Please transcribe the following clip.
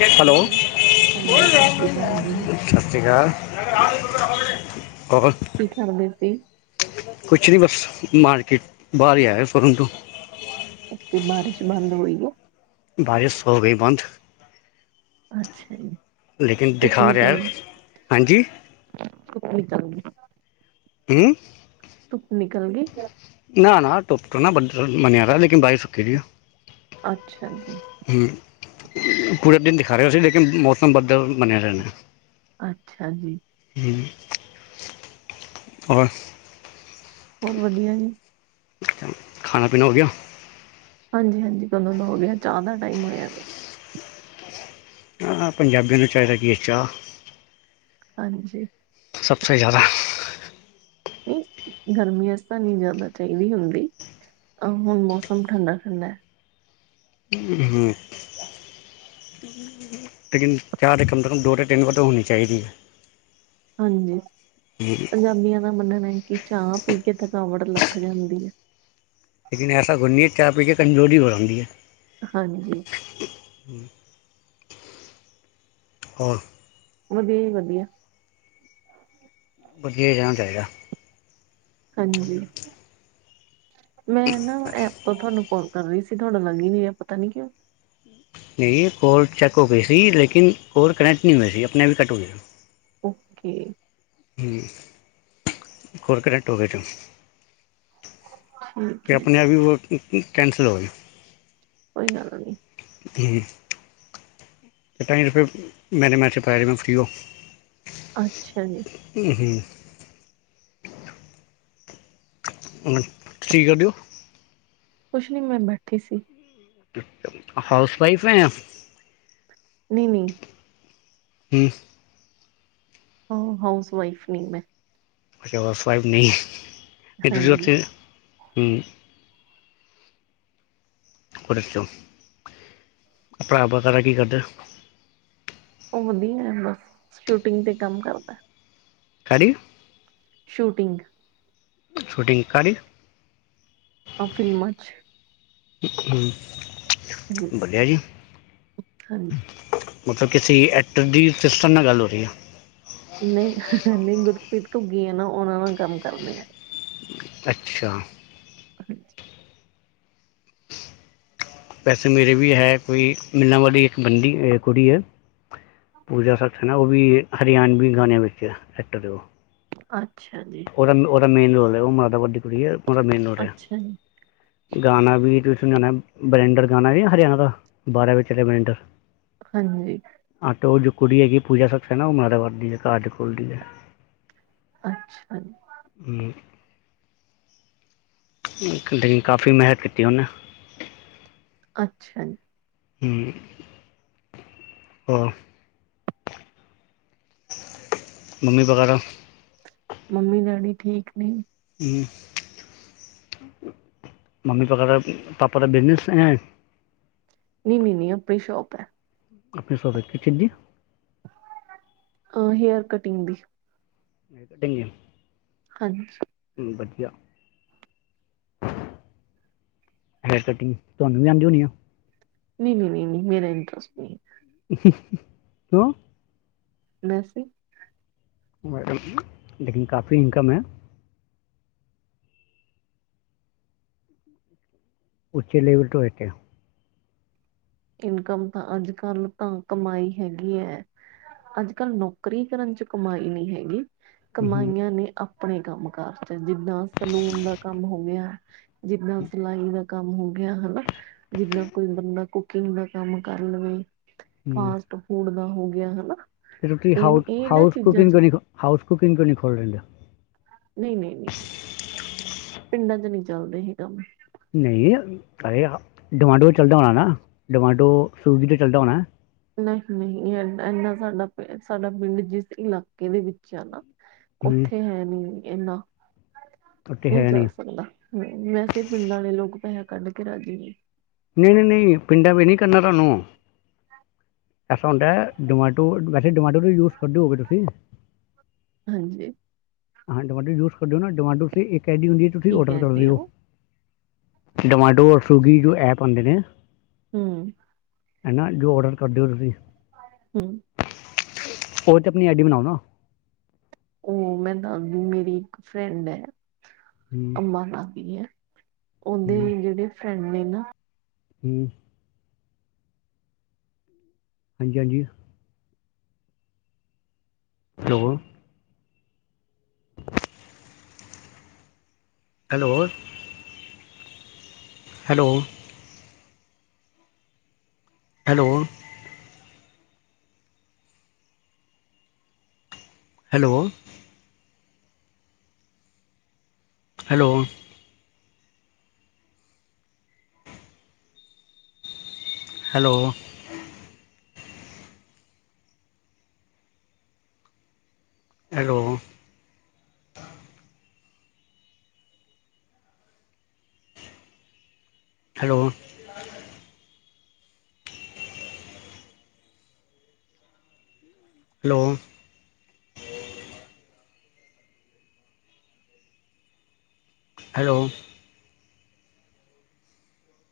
Hello ਹਾਂਜੀ ਸਤਿ ਸਤਿ ਸ੍ਰੀ ਅਕਾਲ ਜੀ, ਸ਼੍ਰੀ ਅਕਾਲ। ਕੌਣ। ਕੀ ਕਰਦੇ ਸੀ? ਕੁਛ ਨੀ ਬਸ ਮਾਰਕੀਟ ਬਾਰ ਹੀ ਆਇਆ ਸ਼ੋਰੂਮ ਤੋਂ ਓਥੇ ਬਾਰਿਸ਼ ਬੰਦ ਹੋਈ ਆ? ਬਾਰਿਸ਼ ਹੋ ਗਈ ਬੰਦ ਅੱਛਾ ਜੀ। ਲੇਕਿਨ ਧੁੱਪ ਦਿਖਾ ਰਹੇ ਨਿਕਲ ਆ ਗਈ, ਹਾਂਜੀ। [inaudible] ਕਿ। ਧੁੱਪ ਨਿਕਲ ਗਈ ਕਿਆ, ਨਾ-ਨਾ ਧੁੱਪ ਤੋਂ ਨਾ ਬੱਦਲ ਬਣਿਆ ਹੋਇਆ ਲੇਕਿਨ ਬਾਰਿਸ਼ ਰੁਕੀ ਦੀ ਐ। ਅੱਛਾ ਜੀ। ਹੂੰ, ਪੂਰੇ ਦਿਨ ਦਿਖਾ ਰਿਹਾ ਸੀ ਲੇਕਿਨ ਮੌਸਮ ਬੱਦਲ ਬਣੇ ਰਹੇ ਨੇ। ਅੱਛਾ ਜੀ। ਹੋਰ, ਹੋਰ ਵਧੀਆ ਜੀ। ਖਾਣਾ ਪੀਣਾ ਹੋ ਗਿਆ। ਹਾਂਜੀ-ਹਾਂਜੀ, ਕਦੋਂ ਦਾ ਹੋ ਗਿਆ ਚਾਹ ਦਾ ਟਾਈਮ ਹੋਇਆ ਗਿਆ। ਪੰਜਾਬੀਆਂ ਨੂੰ ਚਾਹੀਦਾ ਕਿ ਚਾਹ, ਹਾਂਜੀ। ਸਬ ਸੇ ਜ਼ਿਆਦਾ, ਨਹੀਂ, ਗਰਮੀਆਂ ਚ ਤਾਂ ਨੀ ਜਾਂਦਾ ਚਾਹੀਦੀ ਹੁੰਦੀ, ਹੁਣ ਮੌਸਮ ਠੰਡਾ-ਠੰਡਾ ਹੈ। ਹੂੰ-ਹੂੰ। [inaudible] ਲੇਕਿਨ ਚਾਹ ਦੇ ਕਮ ਤੋਂ ਕਮ ਦੋ ਤੋਂ ਤਿੰਨ ਵਾਰ ਤਾਂ ਹੋਣੀ ਚਾਹੀਦੀ, ਹਾਂਜੀ, ਪੰਜਾਬੀਆਂ ਦਾ ਮੰਨਣਾ ਹੈ ਕਿ ਚਾਹ ਪੀ ਕੇ ਥਕਾਵਟ ਲੱਥ ਜਾਂਦੀ ਹੈ। ਲੇਕਿਨ ਐਸਾ ਕੁਝ ਨੀ ਐ ਚਾਹ ਪੀ ਕੇ ਕਮਜ਼ੋਰੀ ਬਹੁਤ ਆਉਂਦੀ ਹੈ। ਹਾਂਜੀ। ਹੋਰ, ਵਧੀਆ ਜੀ ਵਧੀਆ। ਵਧੀਆ ਹੀ ਰਹਿਣਾ ਚਾਹੀਦਾ। ਹਾਂਜੀ, ਮੈਂ ਨਾ ਐਪ ਤੋਂ ਤੁਹਾਨੂੰ ਕੋਲ, ਕਰ ਰਹੀ ਸੀ ਤੁਹਾਡਾ ਲੱਗ ਹੀ ਨੀ ਰਿਹਾ ਪਤਾ ਨੀ ਕਿਉਂ, ਨਹੀਂ ਕਾੱਲ ਚੈਂਕ ਹੋ ਗਈ ਸੀ ਲੇਕਿਨ ਕਾੱਲ ਕਨੈਕਟ ਨਹੀਂ ਹੋਏ ਸੀ ਆਪਣੇ ਆਪ ਹੀ ਕੱਟ ਹੋ ਗਿਆ। ਓਕੇ। ਹੂੰ, ਕਾੱਲ ਕਨੈਟ ਹੋ ਗਇਆ ਥਾ। ਠੀਕ ਤੇ ਹੈ ਆਪਣੇ ਆਪ ਹੀ ਉਹ ਕੈਂਸਲ ਹੋ ਗਿਆ। ਕੋਈ ਗੱਲ ਨੀ, ਹੂੰ। ਢਾਈ ਰੁਪਏ ਮੈਨੇ ਮੈਚ ਪਾਇਆ ਮੈ ਫ੍ਰਰੀ ਓ। ਅੱਛਾ ਜੀ। ਹੂੰ-ਹੂੰ। ਹੁਣ ਤੁਸੀਂ ਕੀ ਕਰਦੇ ਓ? ਕੁਛ ਨੀ ਮੈਂ ਬੈਠੀ ਸੀ। ਹਾਊਸ ਵਾਈਫ ਐ, ਨਈ-ਨਈ। ਹੂੰ। ਓ ਹਾਊਸ ਵਾਈਫ ਨੀ ਮੈਂ। ਅੱਛਾ ਹਾਊਸ ਵਾਈਫ ਨੀ ਫੇਰ ਤੁਸੀਂ ਹਾਂਜੀ ਉਥੇ, ਹੂੰ। ਉਹਦੇ ਚੋਂ, ਭਰਾ ਵਗੈਰਾ ਕੀ ਕਰਦੇ। ਉਹ ਵਧੀਆ ਐ ਬਸ ਸ਼ੂਟਿੰਗ ਤੇ ਕੰਮ ਕਰਦਾ। ਹੈ ਡੀ। ਸ਼ੂਟਿੰਗ। ਸ਼ੂਟਿੰਗ ਕਾਹਦੀ? ਆ ਫਿਲਮਾਂ 'ਚ‌। ਹੂੰ, ਗੁ- ਵਧੀਆ ਜੀ। ਹਾਂਜੀ ਮਤਲਬ ਕਿਸੀ ਐਕਟਰ ਦੀ ਸਿਸਟਰ ਨਾਲ ਗੱਲ ਹੋ ਰੀ ਆ। ਨਈ, ਨਈ ਗੁਰਪ੍ਰੀਤ ਘੁੱਗੀ ਆ ਨਾ ਉਹਨਾਂ ਨਾਂ ਕੰਮ ਕਰਦੇ ਆ। ਅੱਛਾ। [unintelligible] ਵੈਸੇ ਮੇਰੇ ਵੀ ਹੈ ਕੋਈ, ਮਿਨਾ ਵਾਰੀ ਇੱਕ ਬੰਦੀ ਏ ਕੁੜੀ ਏ ਪੂਜਾ ਸਖਸ ਹੈ ਨਾ ਉਹ ਵੀ ਹਰਿਆਣਵੀ ਗਾਣਿਆਂ ਵਿੱਚ ਐਕਟਰ ਏ ਉਹ। ਅੱਛਾ ਜੀ। ਉਹਦਾ, ਉਹਦਾ ਮੇਨ ਰੋਲ ਏ ਉਹ ਮਾਤਾ ਵੱਰ ਦੀ ਕੁੜੀ ਏ ਉਹਦਾ ਮੇਨ ਰੋਲ ਏ। ਅੱਛਾ ਜੀ ਗਾਣਾ ਵੀ ਤੁਸੀਂ ਸੁਣੇ ਹੋਣਾ ਬਰਿੰਡਰ ਗਾਣਾ ਨੀ ਹਰਿਆਣਾ ਦਾ ਬਾਰਾਂ ਵਜੇ ਚੱਲਿਆ ਬਰਿੰਡਰ। ਹਾਂਜੀ। ਆਟੋ ਉਹ ਜੋ ਕੁੜੀ ਹੈਗੀ ਪੂਜਾ ਸ਼ਖਸੇਨਾ ਉਹ ਮਾਂਦਾ ਵਰਦੀ ਏ ਘਰ ਦੇ ਕੋਲ ਦੀ ਏ। ਅੱਛਾ ਜੀ। ਹੂੰ, ਇਕ ਲਈ ਕਾਫੀ ਮੇਹਤ ਕੀਤੀ ਉਹਨੇ। ਅੱਛਾ ਜੀ। ਹੂੰ, ਹੋਰ‌ ਮੰਮੀ ਬਗੈਰਾ। ਮੰਮੀ-ਡੈਡੀ ਠੀਕ ਨੇ। ਹੂੰ, ਮੰਮੀ ਬਗੈਰਾ ਪਾਪਾ ਦਾ ਬਿਜਨੇਸ ਹੈ। ਨਈ-ਨਈ ਆਪਰੀ ਸ਼ੋਪ ਐ। ਆਪਣੀ ਸੋਪ ਐ ਕਿਸ ਚੀਜ ਦੀ? ਅ ਹੇਅਰ ਕਟਿੰਗ ਦੀ। ਕਟਿੰਗ ਹਾਂਜੀ। ਚਲੋ ਵਧੀਆ। ਹੇਅਰ ਕਟਿੰਗ ਤੁਹਾਨੂੰ ਵੀ ਆਂਦੀ ਹੋਣੀ ਆ? ਨਈ ਨਈ ਨਈ ਨਈ ਮੇਰਾ ਇੰਨਟਰਸਟ ਨੀ। ਕਿਉਂ? ਵੈਸੇ ਈ। ਮੈਡਮ ਜੀ, ਲੇਕਿਨ ਕਾਫੀ ਇਨਕਮ ਐ। [inaudible] ਉੱਚੇ ਲੇਵਲ ਤੋਂ ਹੈਗਾ। ਇਨਕਮ ਤਾਂ ਅੱਜ-ਕੱਲ ਤਾਂ ਕਮਾਈ ਹੈਗੀ ਐ। ਅੱਜਕੱਲ੍ਹ ਨੌਕਰੀ ਕਰਨ 'ਚ ਕਮਾਈ ਨੀ ਹੈਗੀ। ਕਮਾਈਆਂ ਨੇ ਆਪਣੇ ਕੰਮ ਕਾਰ 'ਚ ਜਿੱਦਾਂ ਸਲੂਨ ਦਾ ਕੰਮ ਹੋ ਗਿਆ ਜਿੱਦਾਂ ਸਿਲਾਈ ਦਾ ਕੰਮ ਹੋ ਗਿਆ ਹਨਾ ਜਿੱਦਾਂ ਕੋਈ ਬੰਦਾ ਕੁਕਿੰਗ ਦਾ ਕੰਮ ਕਰ ਲਵੇ, ਫਾਸਟ ਫੂਡ ਦਾ ਹੋ ਗਿਆ ਹਨਾ। ਤੇ ਤੁਸੀਂ ਇਹ ਹਾਊਸ, ਇਹ ਇਹਨਾਂ ਹਾਊਸ ਚੀਜ਼ਾਂ ਕੁੂਕਿੰਗ ਚ ਕਰਨੀ ਹਾਊਸ ਕੁਕਿੰਗ ਕਰਨ ਖੋਲ੍ਹ ਲੈਂਦੇ। ਨਹੀਂ ਨਹੀਂ ਨਹੀਂ, ਪਿੰਡਾਂ 'ਚ ਨੀ ਚੱਲਦੇ ਇਹੇ ਕੰਮ। ਨਹੀਂ, ਡੋਮਾਟੋ ਚੱਲਦਾ ਹੋਣਾ ਨਾ, ਡੋਮਾਟੋ ਸਵਿਗੀ ਤੋਂ ਚੱਲਦਾ ਹੋਣਾ। ਨਹੀਂ-ਨਹੀਂ ਇਨਾ ਸਾਡਾ ਪ ਸਾਡਾ ਪਿੰਡ ਜਿਸ ਇਲਾਕੇ ਦੇ ਵਿੱਚ ਆ ਨਾ ਹੂੰ ਉੱਥੇ ਹੈ ਨੀ ਇਨਾ, ਉੱਤੇ ਹੈ ਨਹੀਂ ਕਰ ਸਕਦਾ। ਹੂੰ ਵੈਸੇ ਪਿੰਡਾ ਆਲੇ ਲੋਕ ਪੈਹਾ ਕੱਢ ਕੇ ਰਾਜੀ ਨੀ। ਨਈ ਨਈ ਨਈ ਪਿੰਡਾਂ ਵੀ ਨਈ ਕਰਨਾ ਤੁਆਨੂੰ। ਐਸਾ ਹੁੰਦੈ ਡੋਮਾਟੋ ਵੈਸੇ ਡੋਮਾਟੋ ਤੇ ਯੂਜ਼ ਕਰਦੇ ਹੋਗੇ ਤੁਸੀਂ। ਹਾਂਜੀ। ਹਾਂ ਡਮਾਟੋ ਯੂਸ ਕਰਦੇ ਓ ਨਾ ਡਮਾਟੋਂ ਇੱਕ ਐਡੀ ਹੁੰਦੀ ਏ, ਤੁਸੀਂ ਕੀ ਔਡਰ ਕਹਿ ਕਰ ਰਹੇ ਦੇਓ। ਹੋ ਡੋਮੈਡੋ ਔਰ ਸੂਗੀ ਜੋ ਐਪ ਹੂੰਦੇ ਨੇ। ਹੂੰ। ਹਨ ਨ ਜੋ ਔਡਰ ਕਰਦੇਓ ਤੁਸੀਂ। ਹੂੰ ਉ ਤੇ ਆਪਨੀ ਆਈਡੀ ਬਨਾਓ ਨਾ। ਉ ਮੈਂ ਦਦੀ ਮੇਰੀ ਇੱਕ ਫਰੈਂਡ ਏ ਹੂੰ ਅਮਾ ਦਾਦੀ ਏ। ਉਦੇ ਹੂੰ ਜੇੜੇ ਫਰੈਂਡ ਨੇ ਨਾ। ਹੂੰ। ਹਾਂਜੀ-ਹਾਂਜੀ। Hello. Hello. Hello. Hello. Hello. Hello. Hello. Hello. Hello. Hello. Hello.